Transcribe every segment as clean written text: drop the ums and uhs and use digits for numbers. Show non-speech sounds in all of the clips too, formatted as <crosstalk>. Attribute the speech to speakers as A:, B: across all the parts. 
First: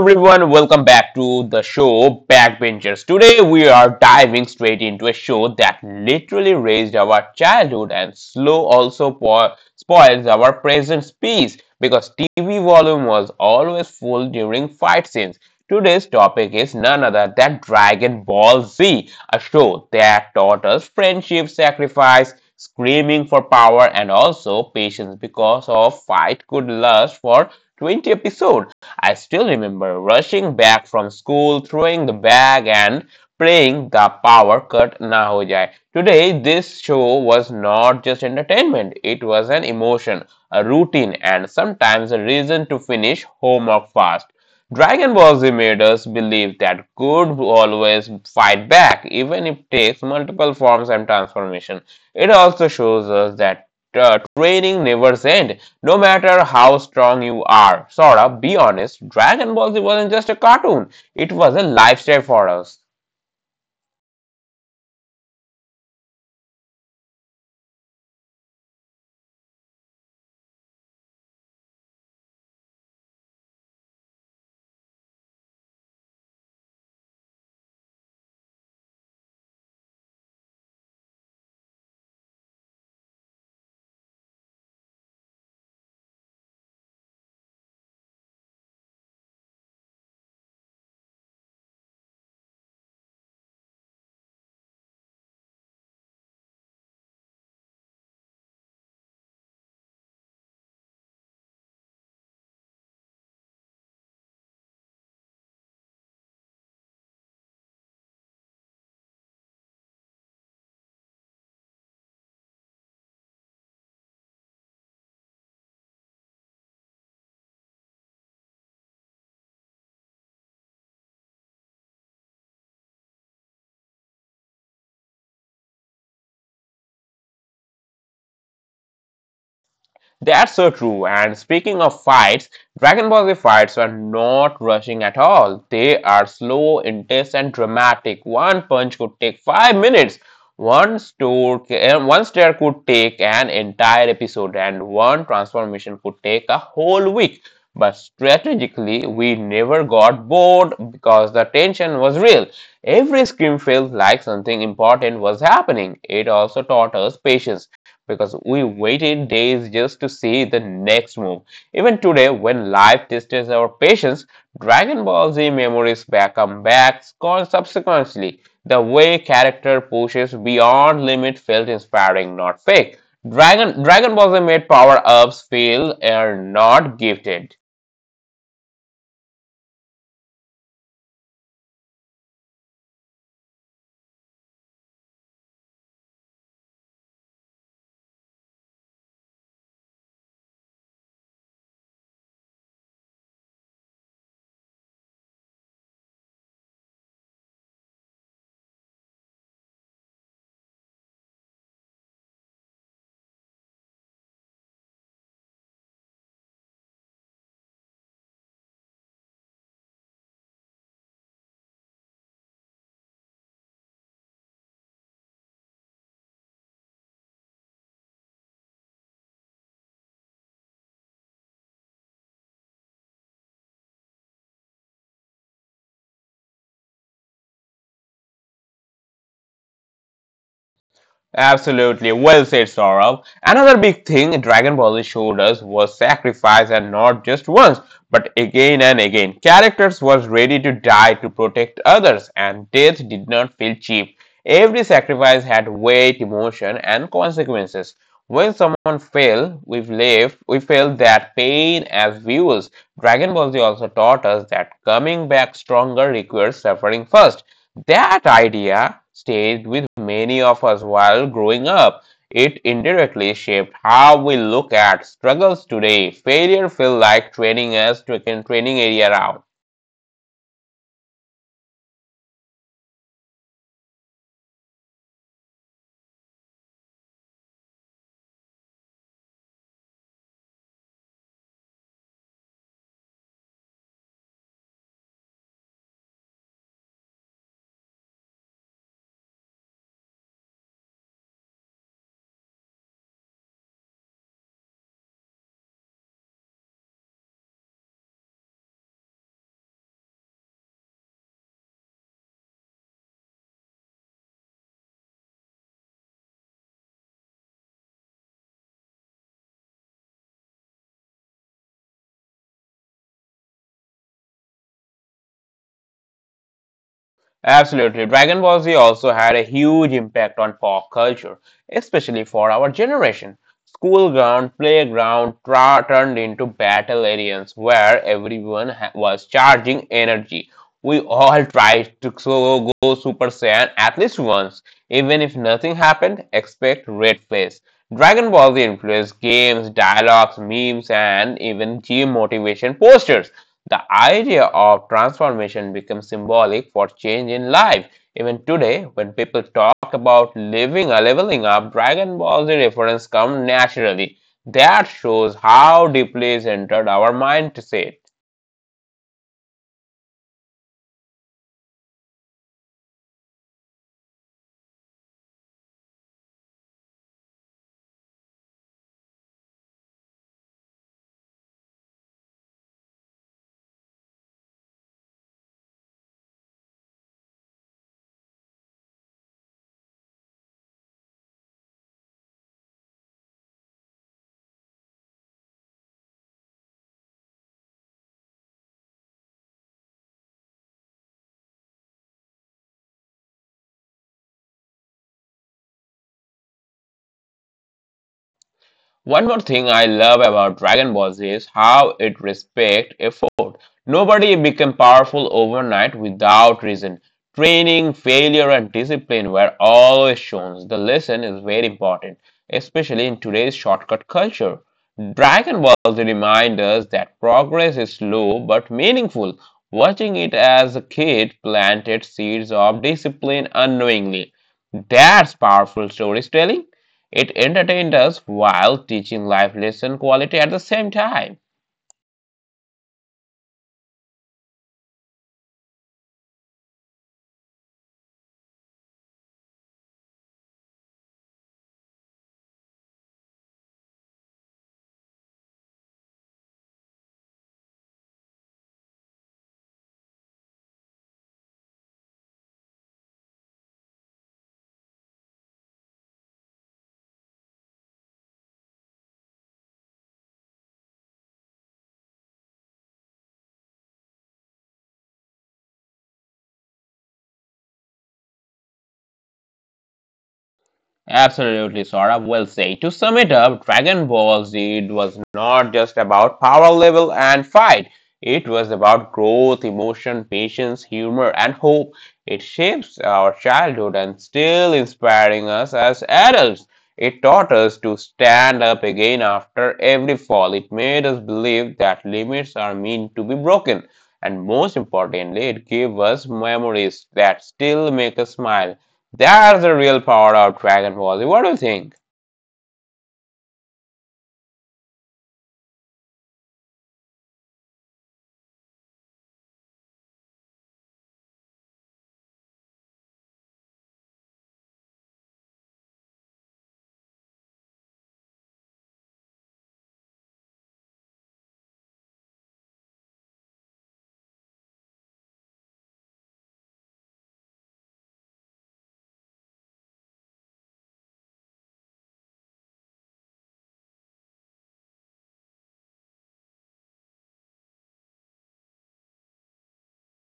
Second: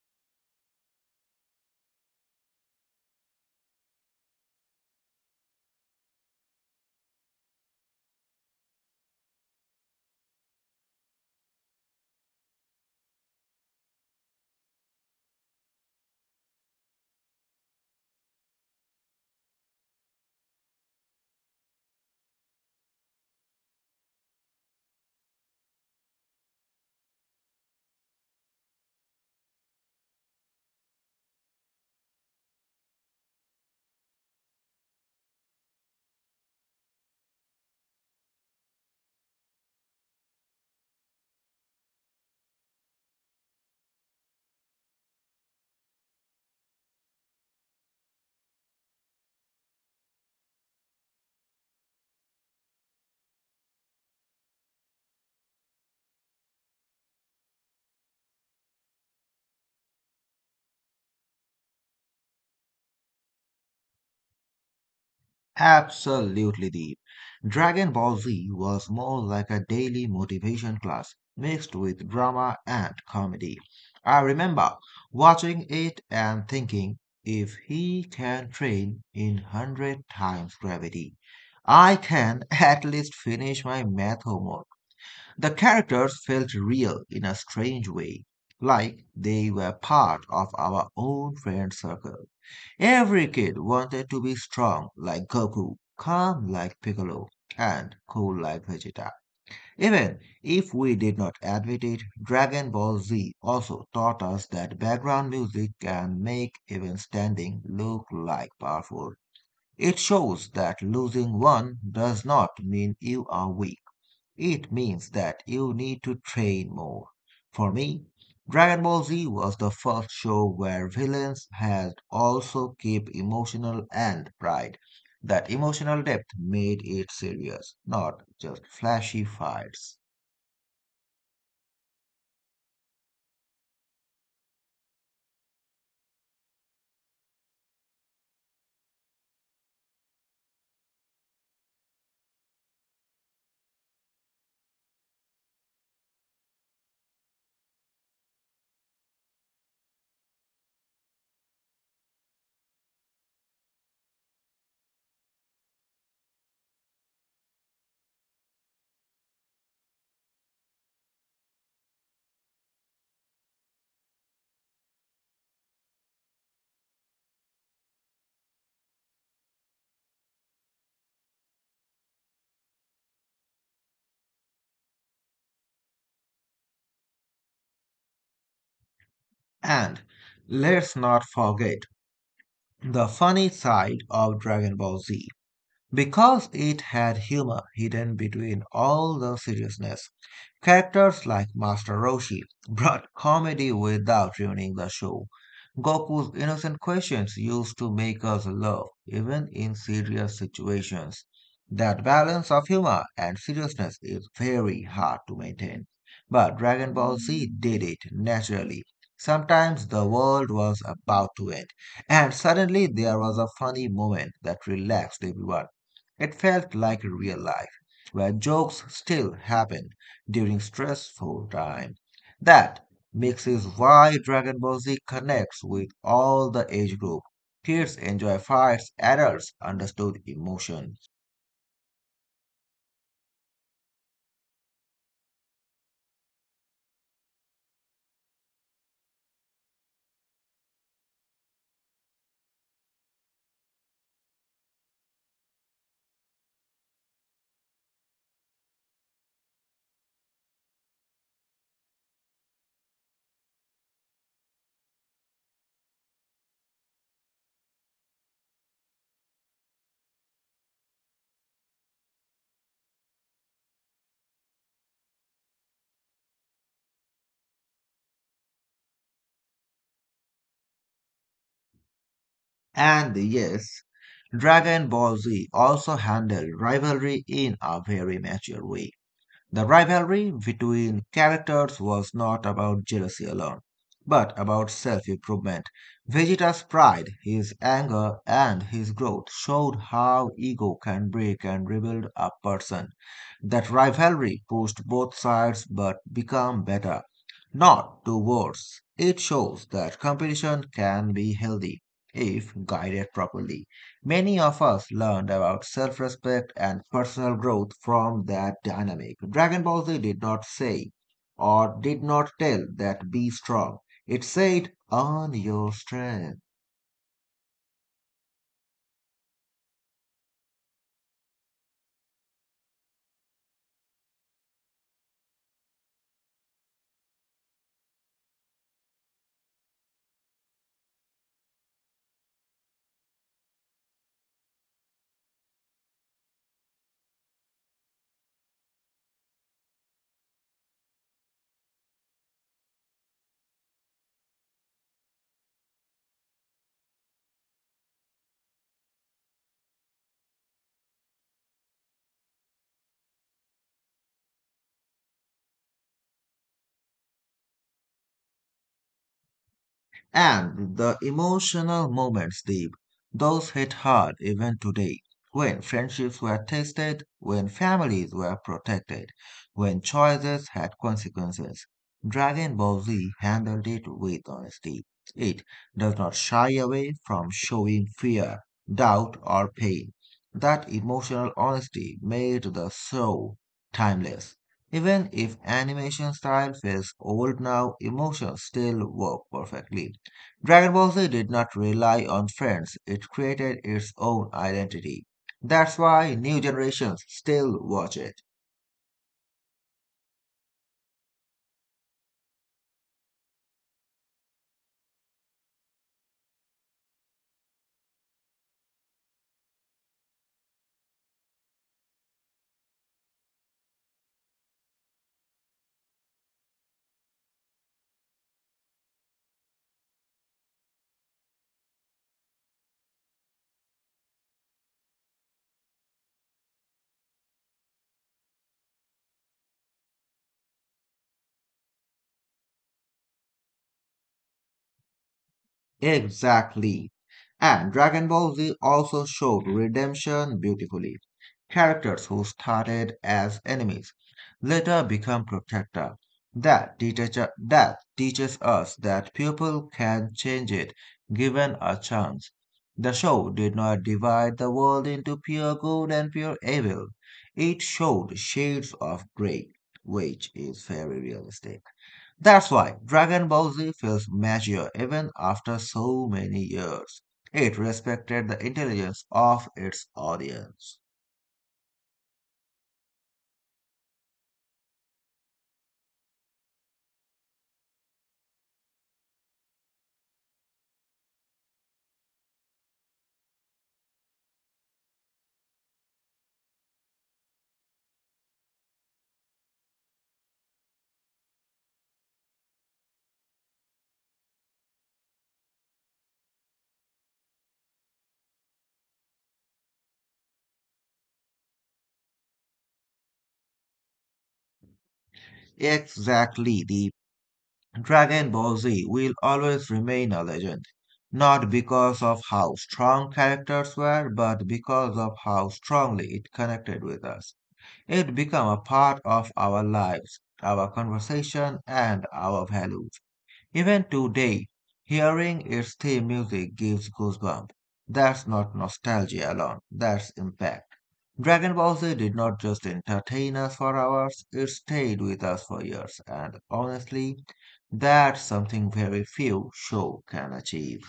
A: everyone. Welcome back to the show Backbenchers. Today, we are diving straight into a show that literally raised our childhood and slow also spoils our present peace because TV volume was always full during fight scenes. Today's topic is none other than Dragon Ball Z, a show that taught us friendship, sacrifice, screaming for power, and also patience because of fight could last for 20 episodes. I still remember rushing back from school, throwing the bag, and praying the power cut na ho jaye. Today, this show was not just entertainment, it was an emotion, a routine, and sometimes a reason to finish homework fast. Dragon Ball Z made us believe that good will always fight back, even if it takes multiple forms and transformation. It also shows us that training never ends. No matter how strong you are, Sora, be honest, Dragon Ball Z wasn't just a cartoon, it was a lifestyle for us.
B: Absolutely, Deep. Dragon Ball Z was more like a daily motivation class mixed with drama and comedy. I remember watching it and thinking, if he can train in 100 times gravity, I can <laughs> at least finish my math homework. The characters felt real in a strange way, like they were part of our own friend circle. Every kid wanted to be strong like Goku, calm like Piccolo, and cool like Vegeta. Even if we did not admit it, Dragon Ball Z also taught us that background music can make even standing look like powerful. It shows that losing one does not mean you are weak. It means that you need to train more. For me, Dragon Ball Z was the first show where villains had also keep emotional and pride. That emotional depth made it serious, not just flashy fights.
A: That's so true. And speaking of fights, Dragon Ball Z fights are not rushing at all. They are slow, intense, and dramatic. One punch could take 5 minutes. One stare could take an entire episode, and one transformation could take a whole week. But strategically, we never got bored because the tension was real. Every scream felt like something important was happening. It also taught us patience because we waited days just to see the next move. Even today, when life tests our patience, Dragon Ball Z memories back come back subsequently. The way character pushes beyond limit felt inspiring, not fake. Dragon Ball Z made power ups feel are not gifted.
B: And let's not forget the funny side of Dragon Ball Z, because it had humor hidden between all the seriousness. Characters like Master Roshi brought comedy without ruining the show. Goku's innocent questions used to make us laugh, even in serious situations. That balance of humor and seriousness is very hard to maintain. But Dragon Ball Z did it naturally. Sometimes the world was about to end, and suddenly there was a funny moment that relaxed everyone. It felt like real life, where jokes still happen during stressful times. That mix is why Dragon Ball Z connects with all the age group. Kids enjoy fights, adults understood emotion.
A: Absolutely, well said, Saurabh. Another big thing Dragon Ball Z showed us was sacrifice, and not just once, but again and again. Characters was ready to die to protect others, and death did not feel cheap. Every sacrifice had weight, emotion, and consequences. When someone fell, we felt that pain as viewers. Dragon Ball Z also taught us that coming back stronger requires suffering first. That idea stayed with many of us while growing up. It indirectly shaped how we look at struggles today. Failure feels like training us to a training area out.
B: And yes, Dragon Ball Z also handled rivalry in a very mature way. The rivalry between characters was not about jealousy alone, but about self improvement. Vegeta's pride, his anger, and his growth showed how ego can break and rebuild a person. That rivalry pushed both sides but become better, not to worse. It shows that competition can be healthy if guided properly. Many of us learned about self respect and personal growth from that dynamic. Dragon Ball Z did not say or did not tell that be strong, it said, earn your strength.
A: Absolutely. Dragon Ball Z also had a huge impact on pop culture, especially for our generation. School ground, playground turned into battle areas where everyone was charging energy. We all <laughs> tried to so go Super Saiyan at least once. Even if nothing happened, expect red face. Dragon Ball Z influenced games, dialogues, memes, and even gym motivation posters. The idea of transformation becomes symbolic for change in life. Even today, when people talk about living or leveling up, Dragon Ball Z reference come naturally. That shows how deeply is entered our mindset.
B: And the emotional moments, Deep, those hit hard even today, when friendships were tested, when families were protected, when choices had consequences. Dragon Ball Z handled it with honesty. It does not shy away from showing fear, doubt, or pain. That emotional honesty made the show timeless. Even if animation style feels old now, emotions still work perfectly. Dragon Ball Z did not rely on friends, it created its own identity. That's why new generations still watch it.
A: One more thing I love about Dragon Ball is how it respects effort. Nobody became powerful overnight without reason. Training, failure, and discipline were always shown. The lesson is very important, especially in today's shortcut culture. Dragon Ball Z reminds us that progress is slow but meaningful. Watching it as a kid planted seeds of discipline unknowingly. That's powerful storytelling. It entertained us while teaching life lesson quality at the same time.
B: Exactly. And Dragon Ball Z also showed redemption beautifully. Characters who started as enemies later become protector. That teaches us that people can change it given a chance. The show did not divide the world into pure good and pure evil. It showed shades of gray, which is very realistic. That's why Dragon Ball Z feels mature even after so many years. It respected the intelligence of its audience.
A: Absolutely, Sora. Well said. To sum it up, Dragon Ball Z was not just about power level and fight. It was about growth, emotion, patience, humor, and hope. It shapes our childhood and still inspiring us as adults. It taught us to stand up again after every fall. It made us believe that limits are meant to be broken. And most importantly, it gave us memories that still make us smile. That's the real power of Dragon Ball Z. What do you think?
B: Exactly, the Dragon Ball Z will always remain a legend, not because of how strong characters were, but because of how strongly it connected with us. It became a part of our lives, our conversation, and our values. Even today, hearing its theme music gives goosebumps. That's not nostalgia alone, that's impact. Dragon Ball Z did not just entertain us for hours, it stayed with us for years, and honestly, that's something very few shows can achieve.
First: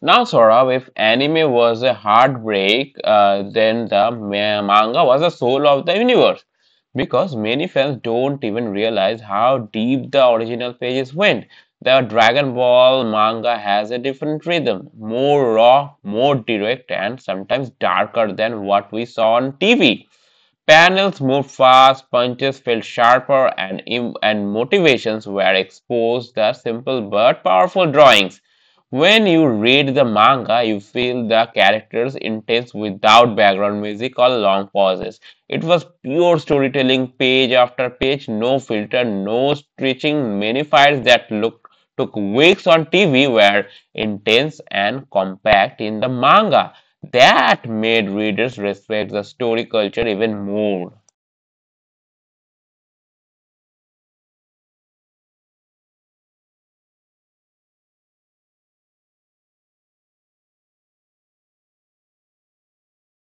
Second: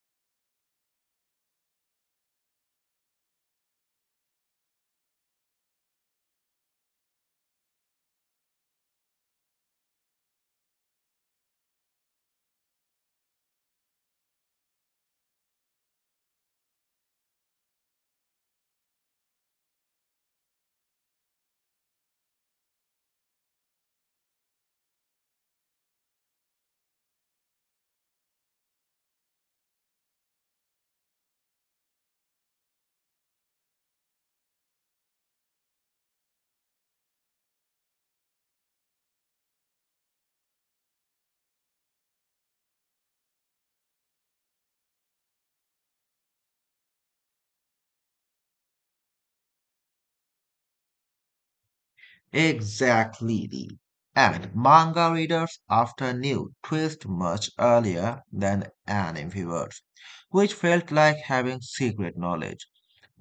A: Now, Saurabh, if anime was a heartbreak, then the manga was the soul of the universe. Because many fans don't even realize how deep the original pages went. The Dragon Ball manga has a different rhythm, more raw, more direct, and sometimes darker than what we saw on TV. Panels moved fast, punches felt sharper, and motivations were exposed the simple but powerful drawings. When you read the manga, you feel the characters' intense without background music or long pauses. It was pure storytelling, page after page, no filter, no stretching. Many fights that looked took weeks on TV were intense and compact in the manga. That made readers respect the story culture even more.
B: Exactly, Lee. And manga readers often knew twist much earlier than anime viewers, which felt like having secret knowledge.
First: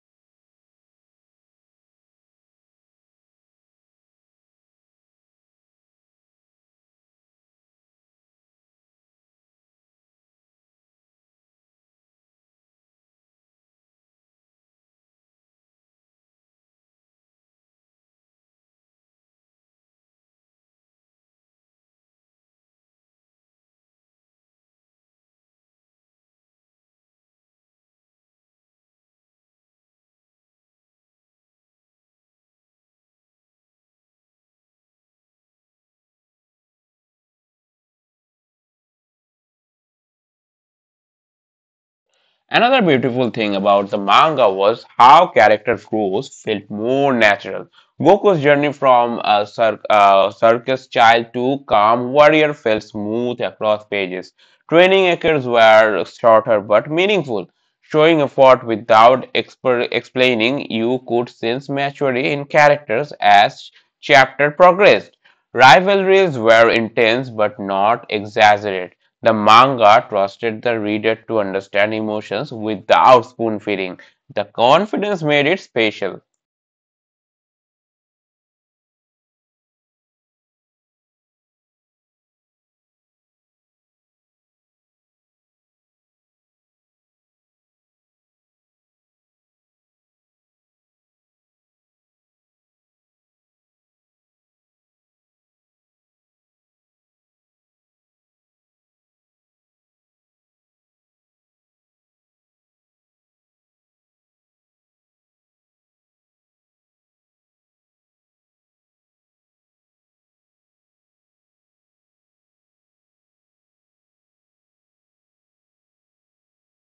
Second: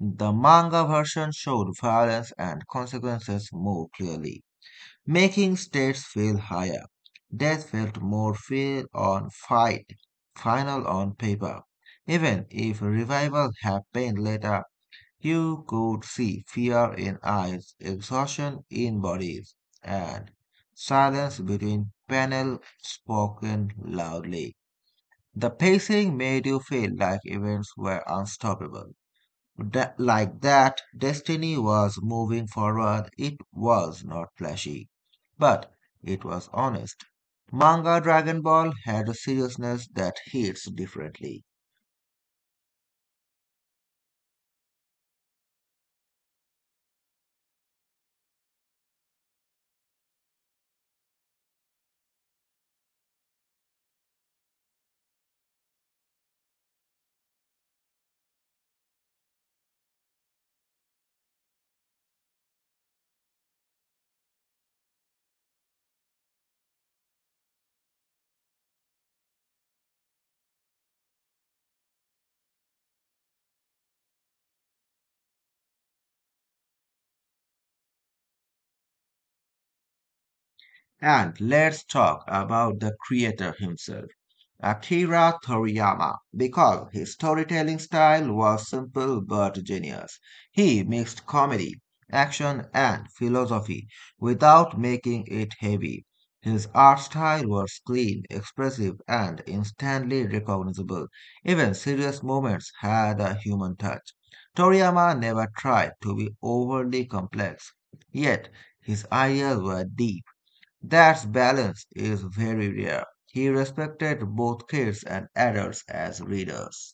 B: The manga version showed violence and consequences more clearly, making stakes feel higher. Death felt more feel on fight, final on paper. Even if revival happened later, you could see fear in eyes, exhaustion in bodies, and silence between panels spoken loudly. The pacing made you feel like events were unstoppable that, like that, destiny was moving forward. It was not flashy, but it was honest. Manga Dragon Ball had a seriousness that hits differently.
A: Another beautiful thing about the manga was how character growth felt more natural. Goku's journey from a circus child to calm warrior felt smooth across pages. Training acres were shorter but meaningful, showing effort without explaining. You could sense maturity in characters as chapter progressed. Rivalries were intense but not exaggerated. The manga trusted the reader to understand emotions without spoon feeding. The confidence made it special.
B: And let's talk about the creator himself, Akira Toriyama, because his storytelling style was simple but genius. He mixed comedy, action, and philosophy without making it heavy. His art style was clean, expressive, and instantly recognizable. Even serious moments had a human touch. Toriyama never tried to be overly complex, yet his ideas were deep that balance is very rare. He respected both kids and adults as readers.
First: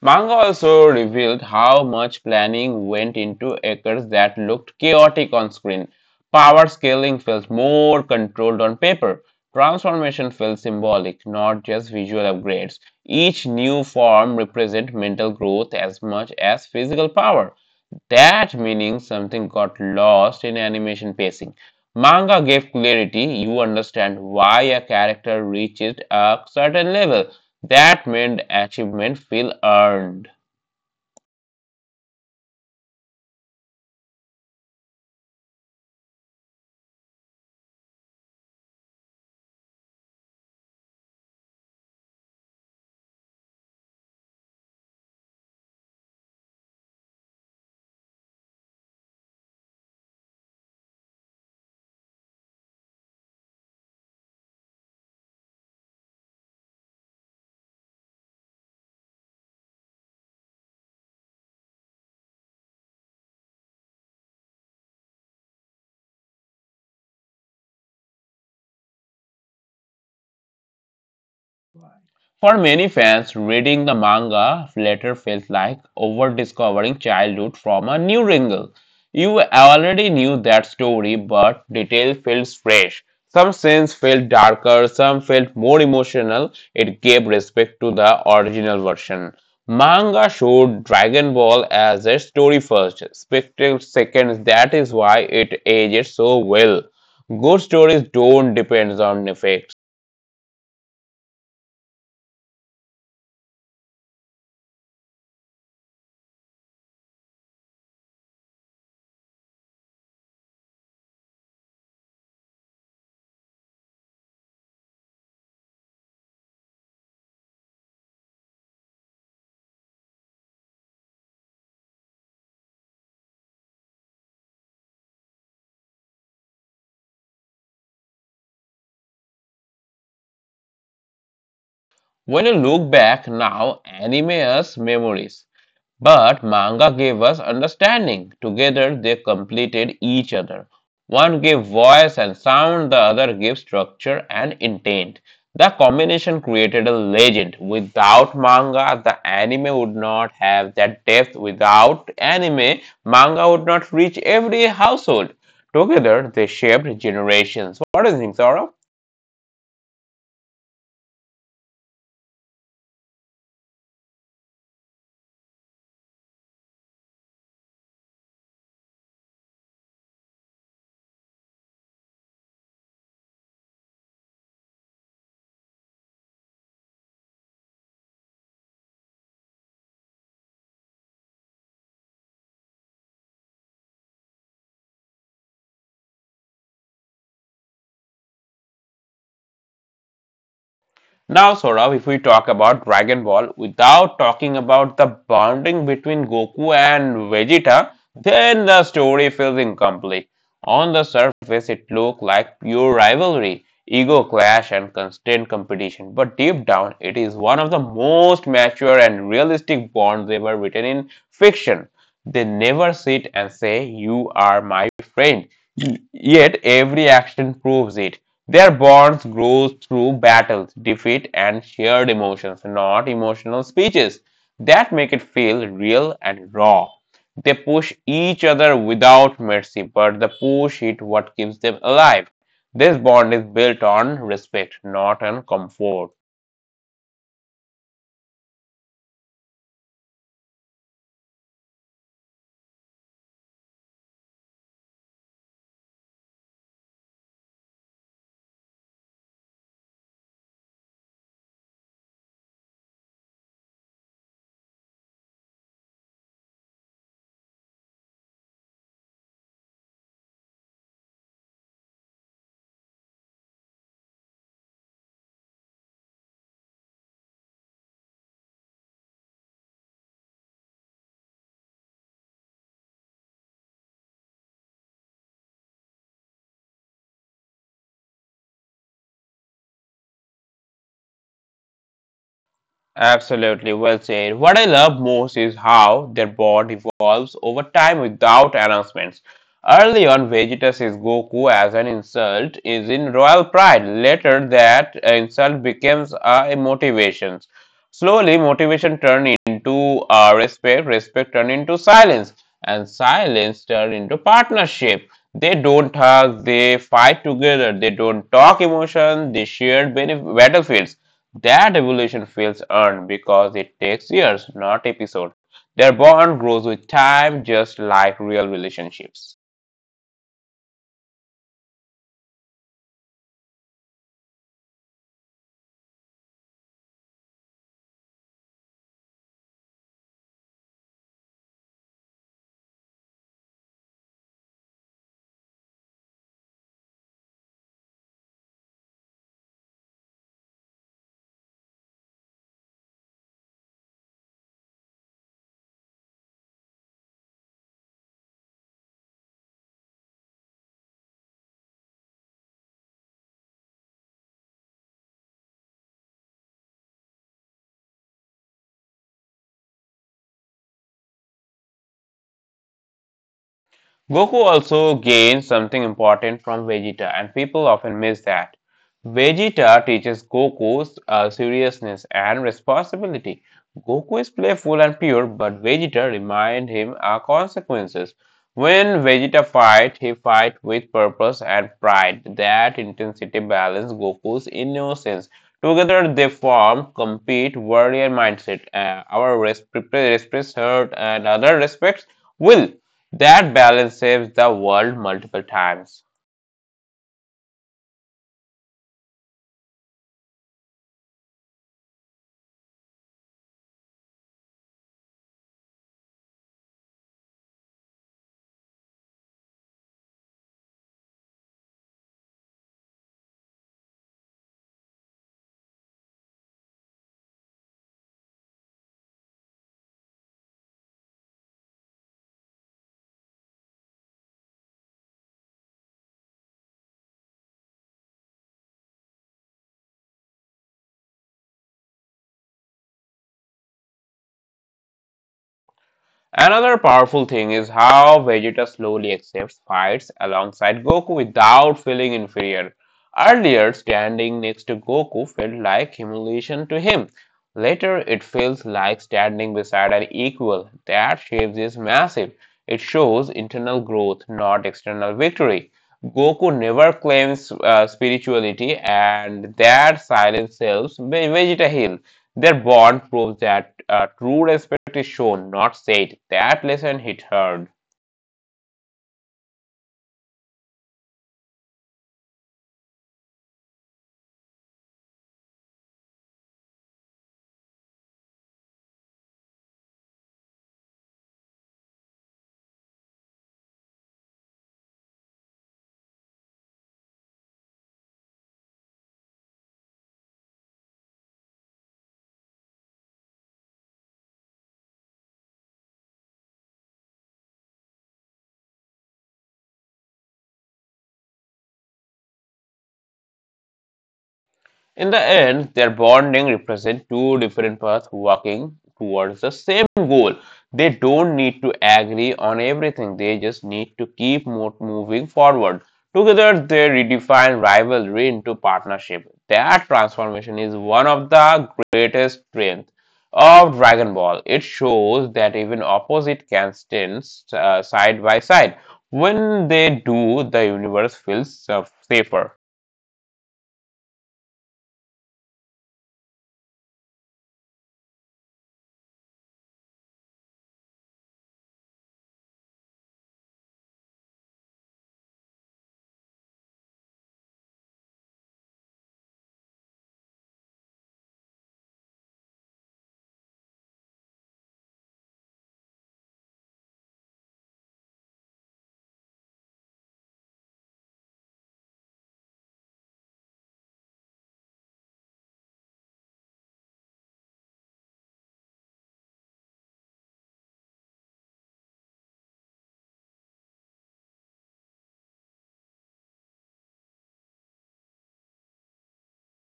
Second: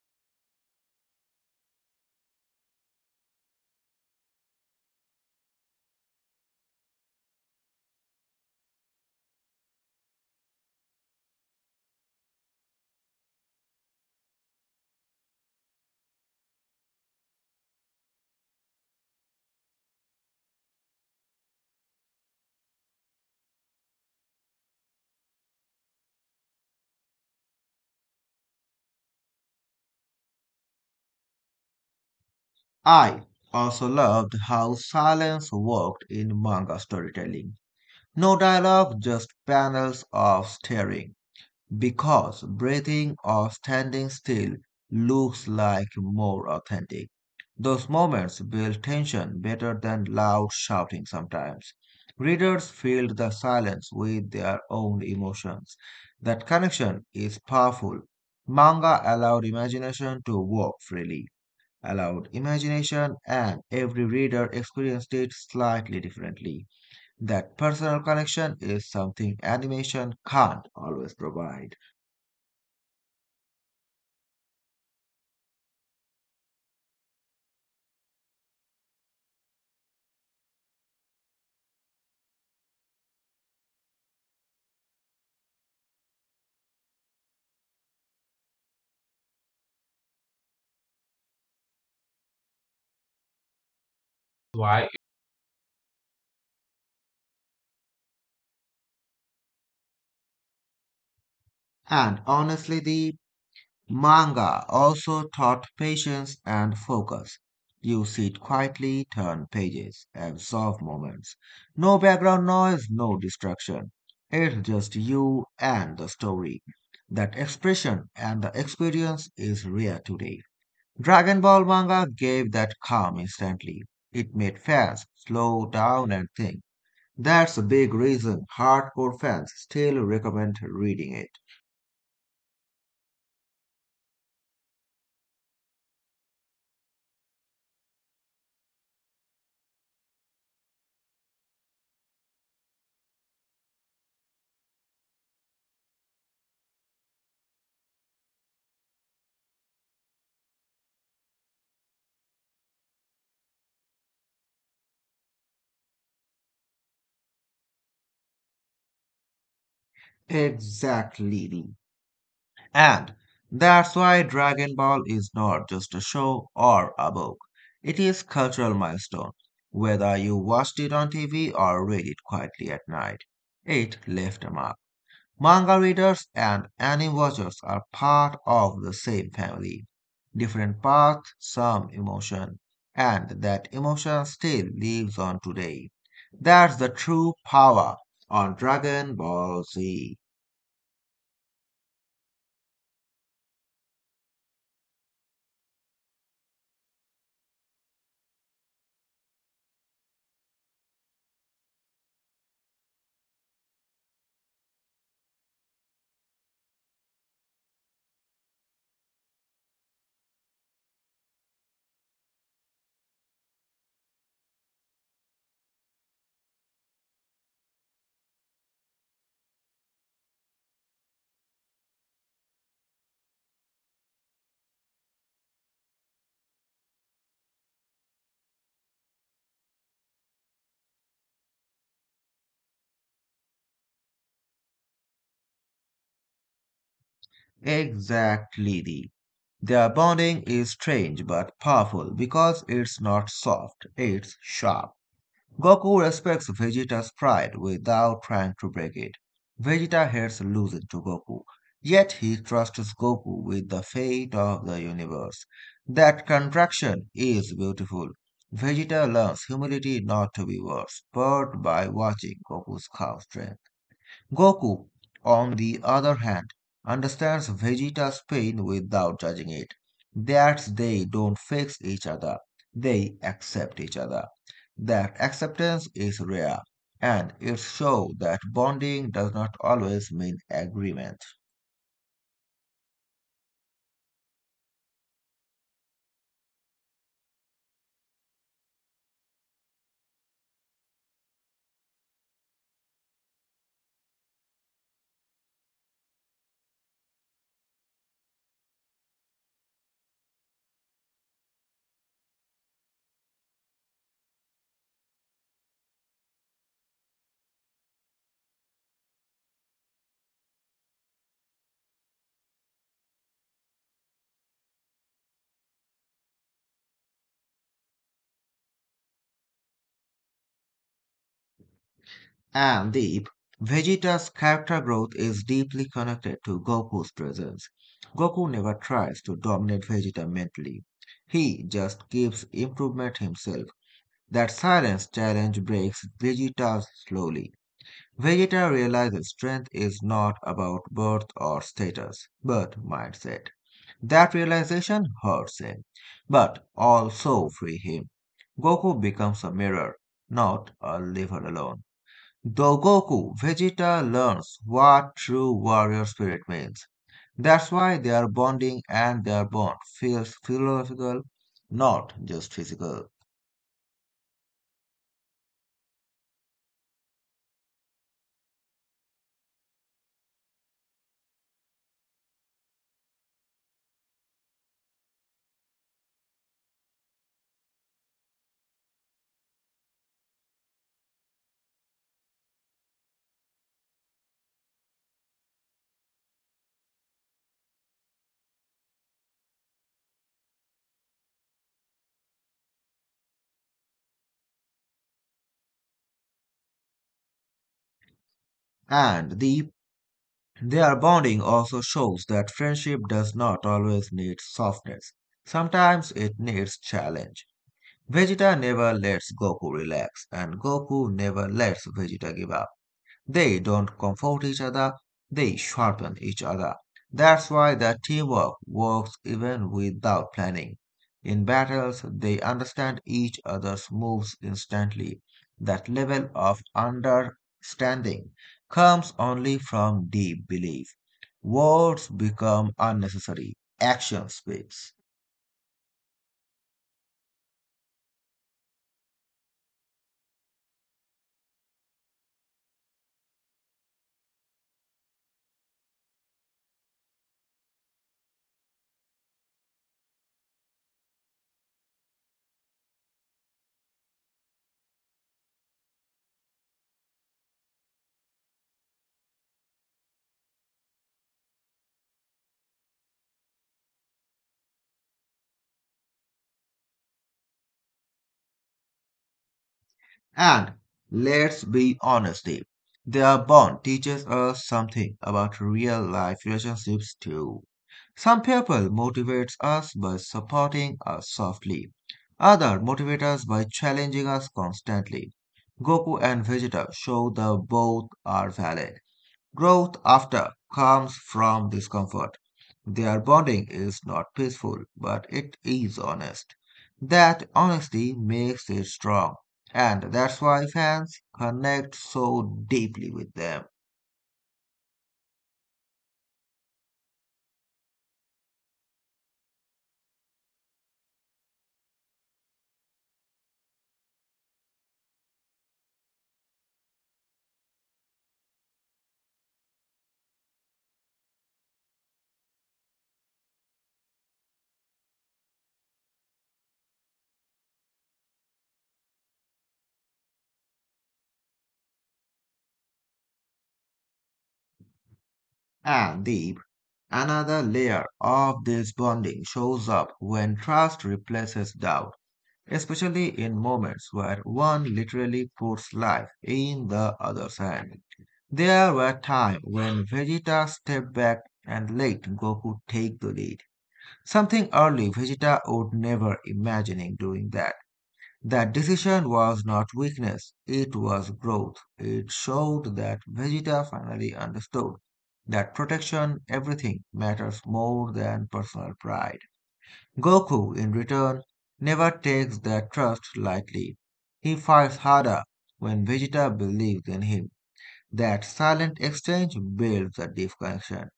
A: Manga also revealed how much planning went into acres that looked chaotic on screen. Power scaling felt more controlled on paper. Transformation felt symbolic, not just visual upgrades. Each new form represented mental growth as much as physical power. That meaning something got lost in animation pacing. Manga gave clarity, you understand why a character reaches a certain level. That made achievement feel earned.
B: I also loved how silence worked in manga storytelling. No dialogue, just panels of staring, because breathing or standing still looks like more authentic. Those moments build tension better than loud shouting sometimes. Readers filled the silence with their own emotions. That connection is powerful. Manga allowed imagination to work freely, allowed imagination, and every reader experienced it slightly differently. That personal connection is something animation can't always provide.
A: For many fans, reading the manga later felt like over-discovering childhood from a new wrinkle. You already knew that story, but detail feels fresh. Some scenes felt darker, some felt more emotional. It gave respect to the original version. Manga showed Dragon Ball as a story first, spectacle second. That is why it ages so well. Good stories don't depend on effects.
B: And honestly, the manga also taught patience and focus. You sit quietly, turn pages, absorb moments. No background noise, no distraction. It's just you and the story. That expression and the experience is rare today. Dragon Ball manga gave that calm instantly. It made fans slow down and think. That's a big reason hardcore fans still recommend reading it.
A: When you look back now, anime us memories, but manga gave us understanding. Together they completed each other. One gave voice and sound, the other gave structure and intent. The combination created a legend. Without manga, the anime would not have that depth. Without anime, manga would not reach every household. Together, they shaped generations. What do you think, Saurabh?
B: Exactly. And that's why Dragon Ball is not just a show or a book. It is cultural milestone. Whether you watched it on TV or read it quietly at night, it left a mark. Manga readers and anime watchers are part of the same family. Different path, some emotion, and that emotion still lives on today. That's the true power on Dragon Ball Z.
A: Now, Saurabh, if we talk about Dragon Ball without talking about the bonding between Goku and Vegeta, then the story feels incomplete. On the surface, it looks like pure rivalry, ego clash, and constant competition. But deep down, it is one of the most mature and realistic bonds ever written in fiction. They never sit and say, "You are my friend." Yet, every action proves it. Their bonds grow through battles, defeat, and shared emotions, not emotional speeches that make it feel real and raw. They push each other without mercy, but the push is what keeps them alive. This bond is built on respect, not on comfort.
B: Exactly. The. Their bonding is strange but powerful because it's not soft, it's sharp. Goku respects Vegeta's pride without trying to break it. Vegeta hates losing to Goku, yet he trusts Goku with the fate of the universe. That contraction is beautiful. Vegeta learns humility not to be worse, but by watching Goku's cow strength. Goku, on the other hand, understands Vegeta's pain without judging it. That they don't fix each other, they accept each other. That acceptance is rare, and it shows that bonding does not always mean agreement.
A: Absolutely, well said. What I love most is how their bond evolves over time without announcements. Early on, Vegeta sees Goku as an insult is in royal pride. Later, that insult becomes a motivation. Slowly, motivation turned into respect, respect turned into silence, and silence turned into partnership. They don't hug, they fight together, they don't talk emotion, they share battlefields that evolution feels earned because it takes years, not episodes. Their bond grows with time, just like real relationships.
B: And Deep, Vegeta's character growth is deeply connected to Goku's presence. Goku never tries to dominate Vegeta mentally. He just keeps improvement himself. That silence challenge breaks Vegeta slowly. Vegeta realizes strength is not about birth or status, but mindset. That realization hurts him, but also frees him. Goku becomes a mirror, not a liver alone. Though Goku, Vegeta learns what true warrior spirit means. That's why their bonding and their bond feels philosophical, not just physical.
A: Goku also gains something important from Vegeta, and people often miss that. Vegeta teaches Goku seriousness and responsibility. Goku is playful and pure, but Vegeta reminds him of consequences. When Vegeta fight, he fight with purpose and pride. That intensity balance Goku's innocence. Together, they form complete warrior mindset. Respects hurt, and other respects will. That balance saves the world multiple times.
B: And their bonding also shows that friendship does not always need softness. Sometimes it needs challenge. Vegeta never lets Goku relax, and Goku never lets Vegeta give up. They don't comfort each other, they sharpen each other. That's why the teamwork works even without planning. In battles, they understand each other's moves instantly. That level of understanding comes only from deep belief. Words become unnecessary, action speaks.
A: Another powerful thing is how Vegeta slowly accepts fights alongside Goku without feeling inferior. Earlier, standing next to Goku felt like humiliation to him. Later, it feels like standing beside an equal. That shift is massive. It shows internal growth, not external victory. Goku never claims spirituality, and that silence helps Vegeta heal. Their bond proves that true respect is shown, not said. That lesson hit hard.
B: And let's be honest, Dave, their bond teaches us something about real life relationships too. Some people motivate us by supporting us softly. Others motivate us by challenging us constantly. Goku and Vegeta show that both are valid. Growth after comes from discomfort. Their bonding is not peaceful, but it is honest. That honesty makes it strong, and that's why fans connect so deeply with them.
A: In the end, their bonding represents two different paths walking towards the same goal. They don't need to agree on everything, they just need to keep moving forward. Together, they redefine rivalry into partnership. That transformation is one of the greatest strengths of Dragon Ball. It shows that even opposite can stand side by side. When they do, the universe feels safer.
B: And Deep, another layer of this bonding shows up when trust replaces doubt, especially in moments where one literally puts life in the other's hand. There were times when Vegeta stepped back and let Goku take the lead. Something early Vegeta would never imagining doing that. That decision was not weakness, it was growth. It showed that Vegeta finally understood that protection, everything matters more than personal pride. Goku, in return, never takes that trust lightly. He fights harder when Vegeta believes in him. That silent exchange builds a deep connection.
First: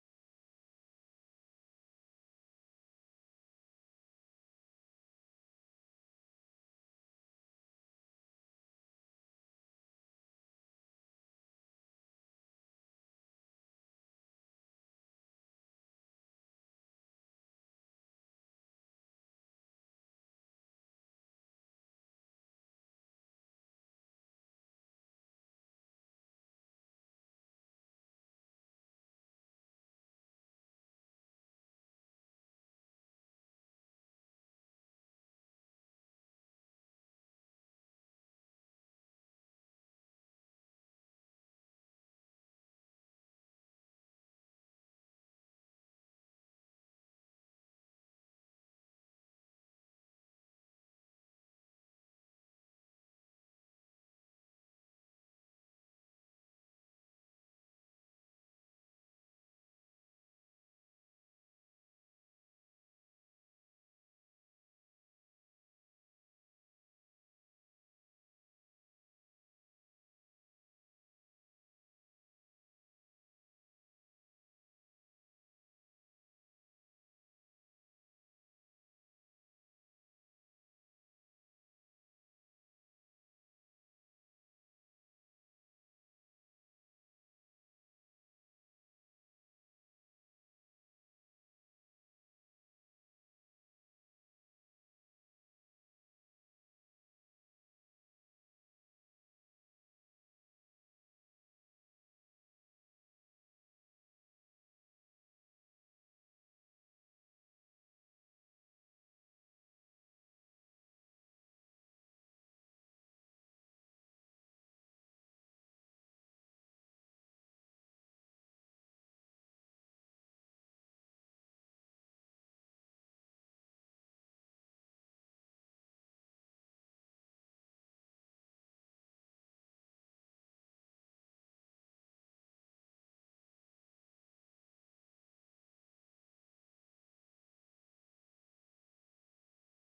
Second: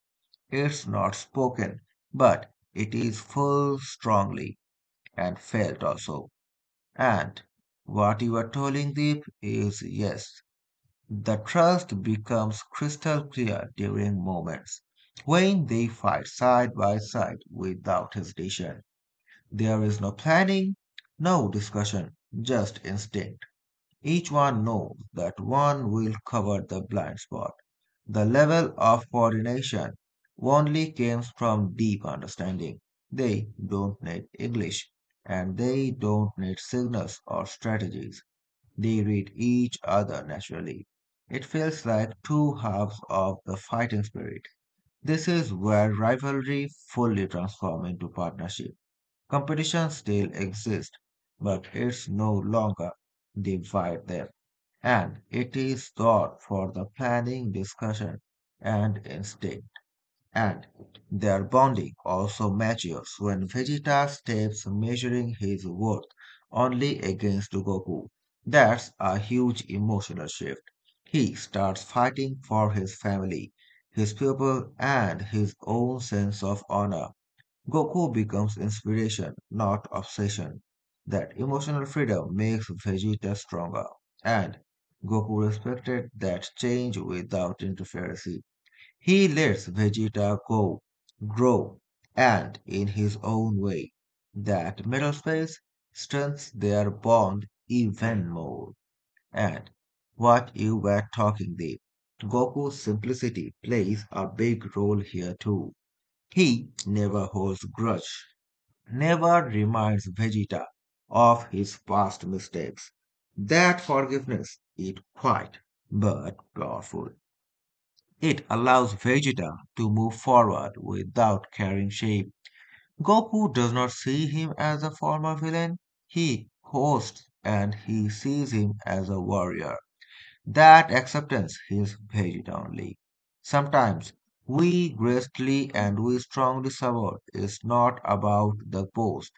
B: It's not spoken, but it is felt strongly and felt also. And what you are telling Deep is yes, the trust becomes crystal clear during moments when they fight side by side without hesitation. There is no planning, no discussion, just instinct. Each one knows that one will cover the blind spot the level of coordination only comes from deep understanding. They don't need English, and they don't need signals or strategies. They read each other naturally. It feels like two halves of the fighting spirit. This is where rivalry fully transforms into partnership. Competition still exists, but it's no longer divide them and it is God for the planning, discussion, and instinct. And their bonding also matures when Vegeta steps measuring his worth only against Goku. That's a huge emotional shift. He starts fighting for his family, his people, and his own sense of honor. Goku becomes inspiration, not obsession. That emotional freedom makes Vegeta stronger, and Goku respected that change without interference. He lets Vegeta go, grow, and in his own way. That middle space strengthens their bond even more. And what you were talking the Goku's simplicity plays a big role here too. He never holds grudge, never reminds Vegeta of his past mistakes. That forgiveness is quiet but powerful. It allows Vegeta to move forward without carrying shame. Goku does not see him as a former villain, he hosts and he sees him as a warrior. That acceptance is Vegeta only. Sometimes we greatly and we strongly support is not about the post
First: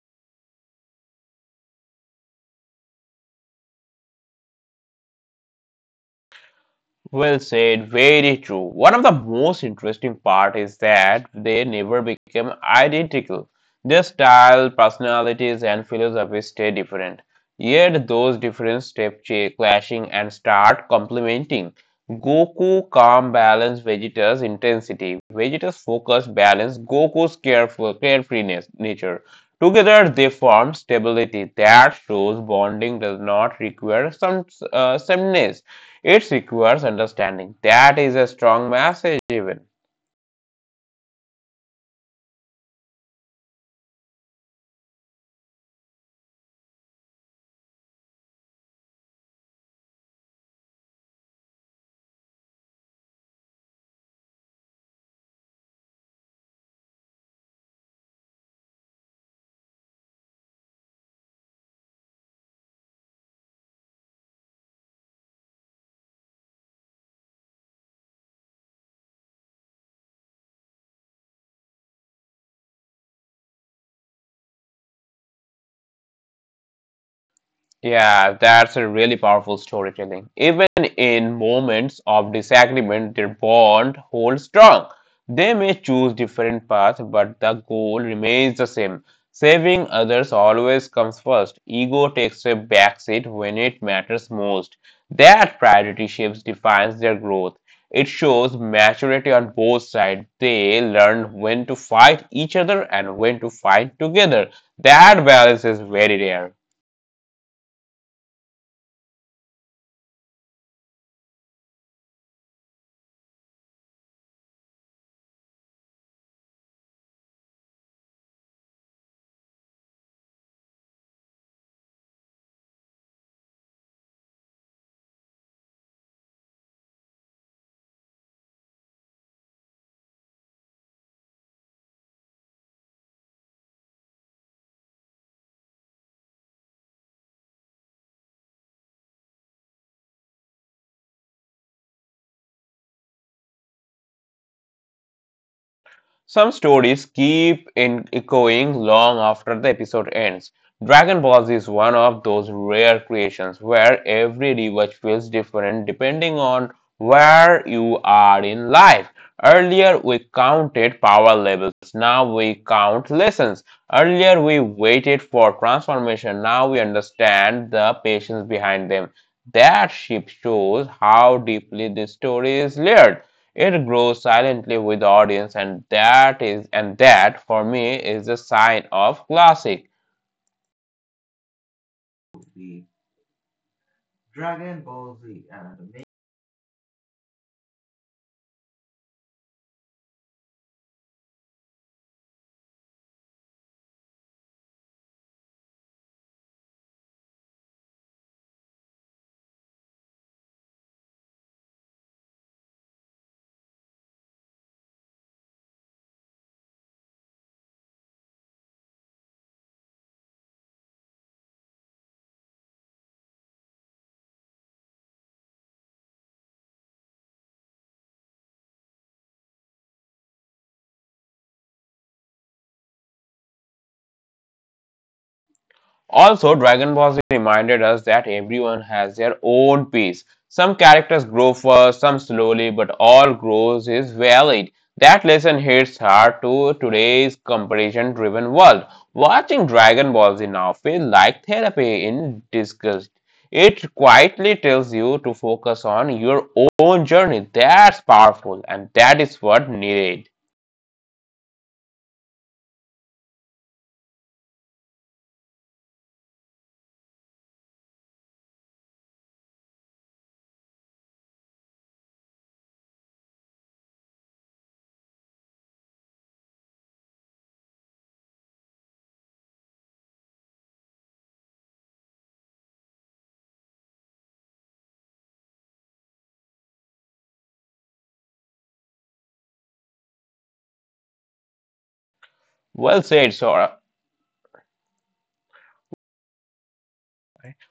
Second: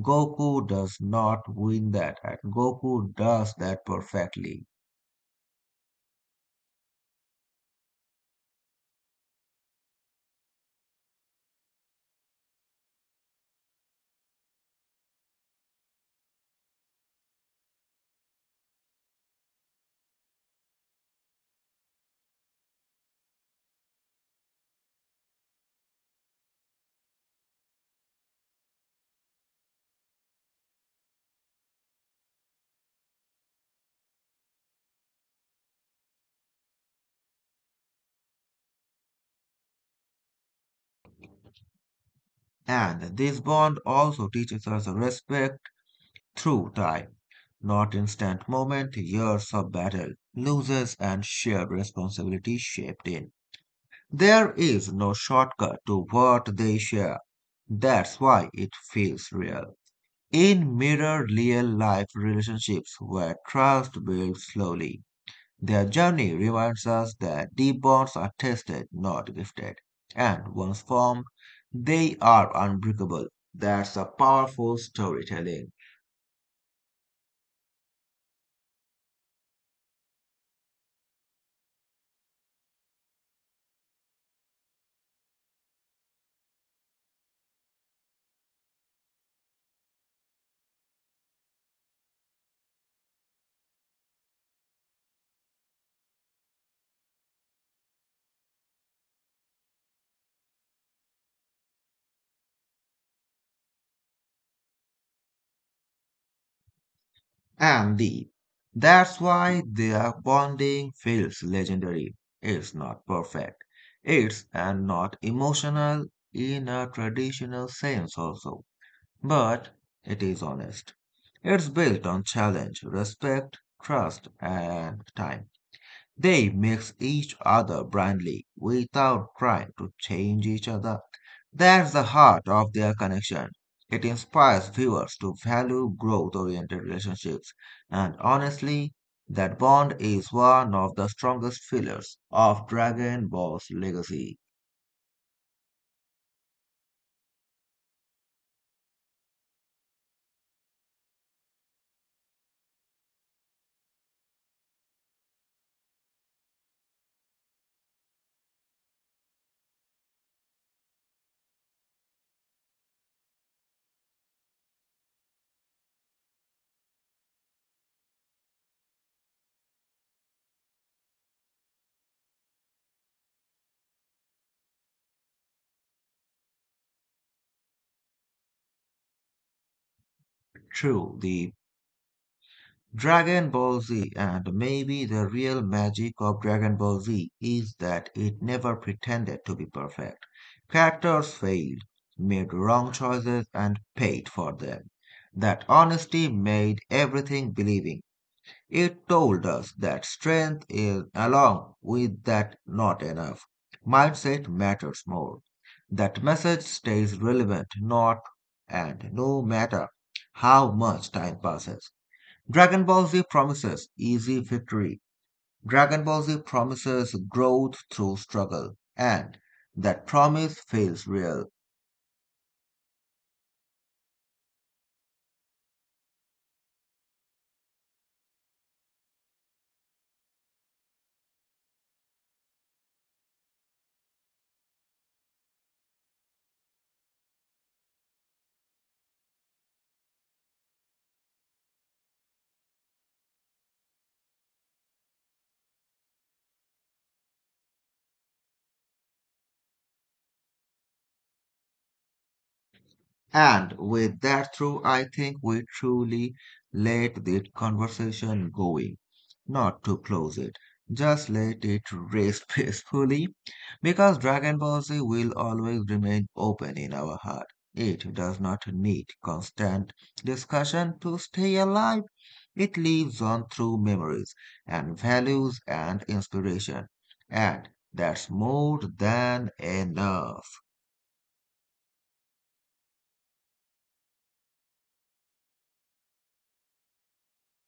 B: Goku does not win that, and Goku does that perfectly.
A: Well said, very true. One of the most interesting part is that they never became identical. Their style, personalities, and philosophies stay different. Yet those different step clashing and start complementing. Goku calm balance Vegeta's intensity. Vegeta's focus balance Goku's careful carefreeness nature. Together they form stability that shows bonding does not require some sameness it requires understanding. That is a strong message, even.
B: And this bond also teaches us respect through time, not instant moment, years of battle, losses, and shared responsibility shaped in. There is no shortcut to what they share. That's why it feels real. In mirror real life relationships where trust builds slowly, their journey reminds us that deep bonds are tested, not gifted, and once formed, they are unbreakable. That's a powerful storytelling.
A: Yeah, that's a really powerful storytelling. Even in moments of disagreement, their bond holds strong. They may choose different paths, but the goal remains the same. Saving others always comes first. Ego takes a backseat when it matters most. That priority shapes defines their growth. It shows maturity on both sides. They learn when to fight each other and when to fight together. That balance is very rare.
B: And deep. That's why their bonding feels legendary. It's not perfect. It's and not emotional in a traditional sense also. But it is honest. It's built on challenge, respect, trust, and time. They mix each other blindly without trying to change each other. That's the heart of their connection. It inspires viewers to value growth oriented relationships, and honestly, that bond is one of the strongest pillars of Dragon Ball's legacy.
A: Some stories keep in echoing long after the episode ends. Dragon Balls is one of those rare creations where every rewatch feels different depending on where you are in life. Earlier we counted power levels, now we count lessons. Earlier we waited for transformation, now we understand the patience behind them. That shift shows how deeply this story is layered. It grows silently with the audience, and that for me is a sign of classic.
B: True, the Dragon Ball Z, and maybe the real magic of Dragon Ball Z is that it never pretended to be perfect. Characters failed, made wrong choices, and paid for them. That honesty made everything believing. It told us that strength is along with that not enough. Mindset matters more. That message stays relevant not and no matter how much time passes. Dragon Ball Z promises easy victory. Dragon Ball Z promises growth through struggle, and that promise feels real.
A: Also, Dragon Ball Z reminded us that everyone has their own pace. Some characters grow fast, some slowly, but all growth is valid. That lesson hits hard to today's comparison driven world. Watching Dragon Ball Z now feels like therapy in disgust. It quietly tells you to focus on your own journey. That's powerful, and that is what needed.
B: And with that through, I think we truly let the conversation going, not to close it, just let it rest <laughs> peacefully, because Dragon Ball Z will always remain open in our heart. It does not need constant discussion to stay alive. It lives on through memories and values and inspiration, and that's more than enough.
A: Well said, Sora.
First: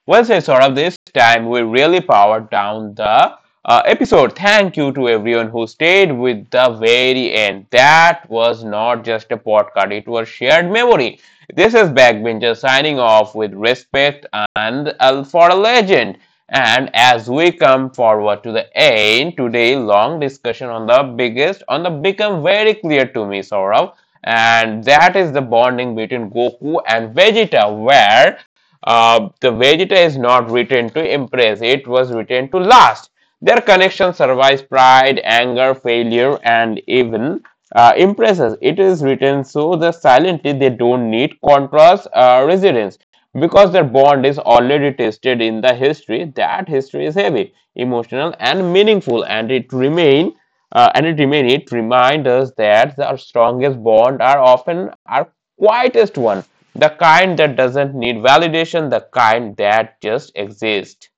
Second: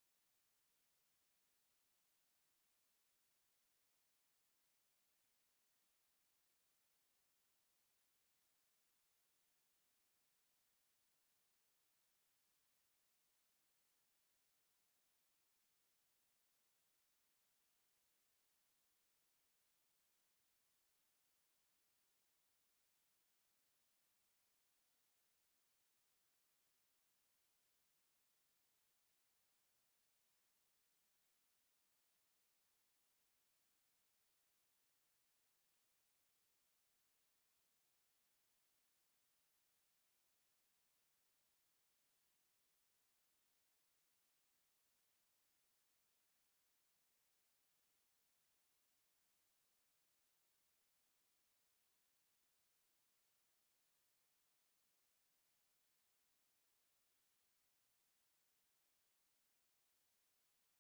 A: Well said, Saurabh. This time we really powered down the episode. Thank you to everyone who stayed with the very end. That was not just a podcast, it was shared memory. This is Backbencher signing off with respect and for a legend. And as we come forward to the end, today long discussion on the biggest on the become very clear to me, Saurabh. And that is the bonding between Goku and Vegeta, where the Vegeta is not written to impress, it was written to last. Their connection survives pride, anger, failure, and even impresses. It is written so that silently they don't need contrast resilience, because their bond is already tested in the history. That history is heavy, emotional, and meaningful, and it reminds us that our strongest bond are often our quietest one, the kind that doesn't need validation, the kind that just exists.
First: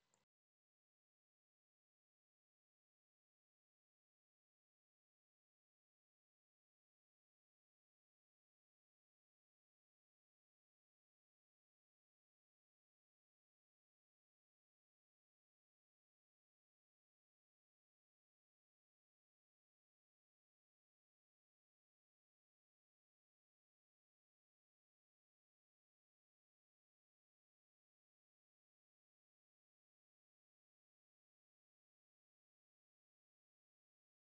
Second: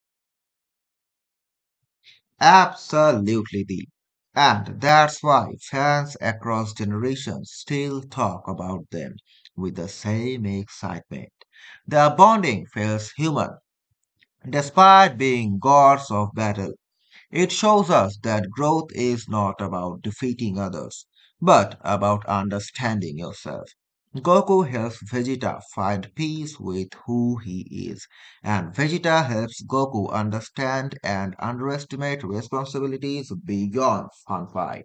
B: Absolutely deep. And that's why fans across generations still talk about them with the same excitement. Their bonding feels human, despite being gods of battle. It shows us that growth is not about defeating others, but about understanding yourself. Goku helps Vegeta find peace with who he is, and Vegeta helps Goku understand and underestimate responsibilities beyond fun fight.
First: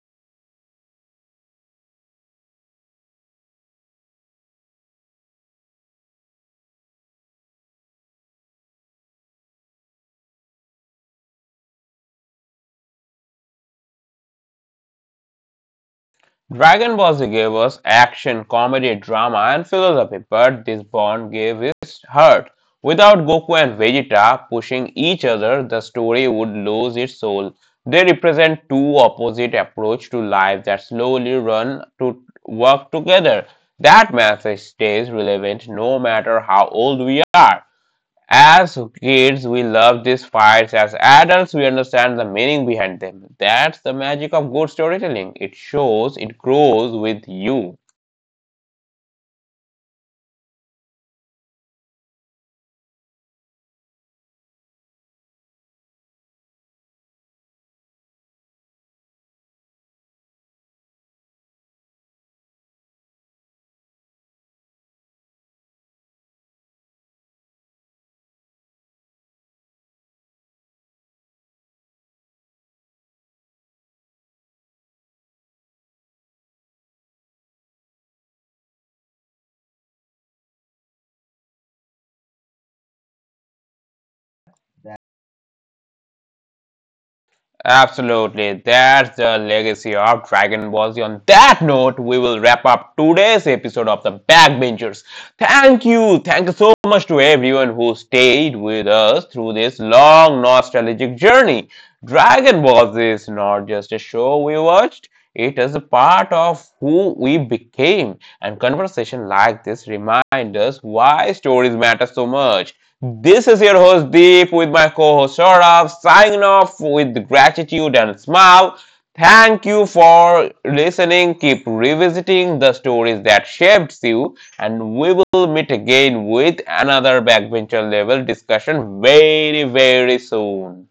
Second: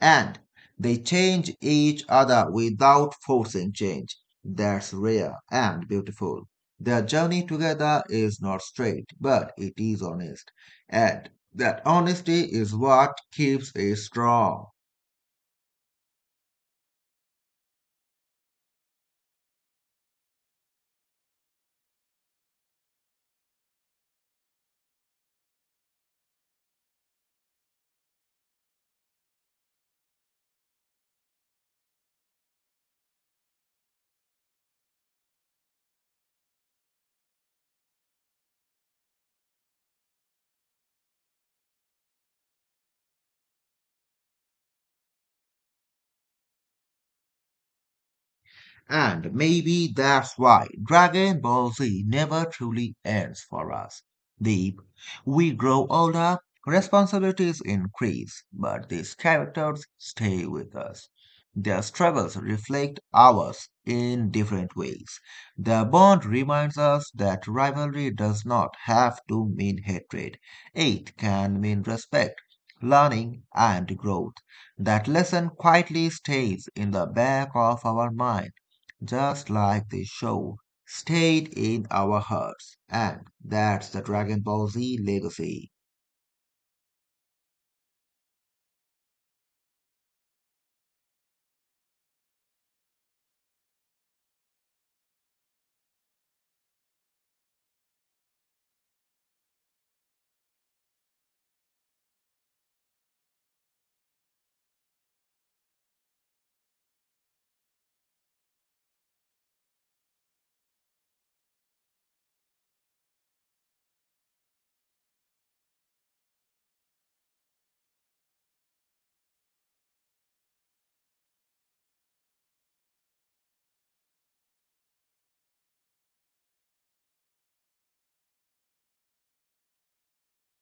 B: And they change each other without forcing change. That's rare and beautiful. Their journey together is not straight, but it is honest. And that honesty is what keeps it strong.
A: Dragon Ball Z gave us action, comedy, drama, and philosophy, but this Bond gave us heart. Without Goku and Vegeta pushing each other, the story would lose its soul. They represent two opposite approaches to life that slowly run to work together. That message stays relevant no matter how old we are. As kids, we love these fights. As adults, we understand the meaning behind them. That's the magic of good storytelling. It shows, it grows with you.
B: And maybe that's why Dragon Ball Z never truly ends for us. Deep, we grow older, responsibilities increase, but these characters stay with us. Their struggles reflect ours in different ways. The bond reminds us that rivalry does not have to mean hatred. It can mean respect, learning, and growth. That lesson quietly stays in the back of our mind just like the show, stayed in our hearts, and that's the Dragon Ball Z legacy.
A: Absolutely, that's the legacy of Dragon Ball Z. On that note, we will wrap up today's episode of The Backbenchers. Thank you. Thank you so much to everyone who stayed with us through this long nostalgic journey. Dragon Ball Z is not just a show we watched, it is a part of who we became. And conversation like this remind us why stories matter so much. This is your host Deep with my co-host Saurabh signing off with gratitude and smile. Thank you for listening. Keep revisiting the stories that shaped you, and we will meet again with another backbencher level discussion very, very soon.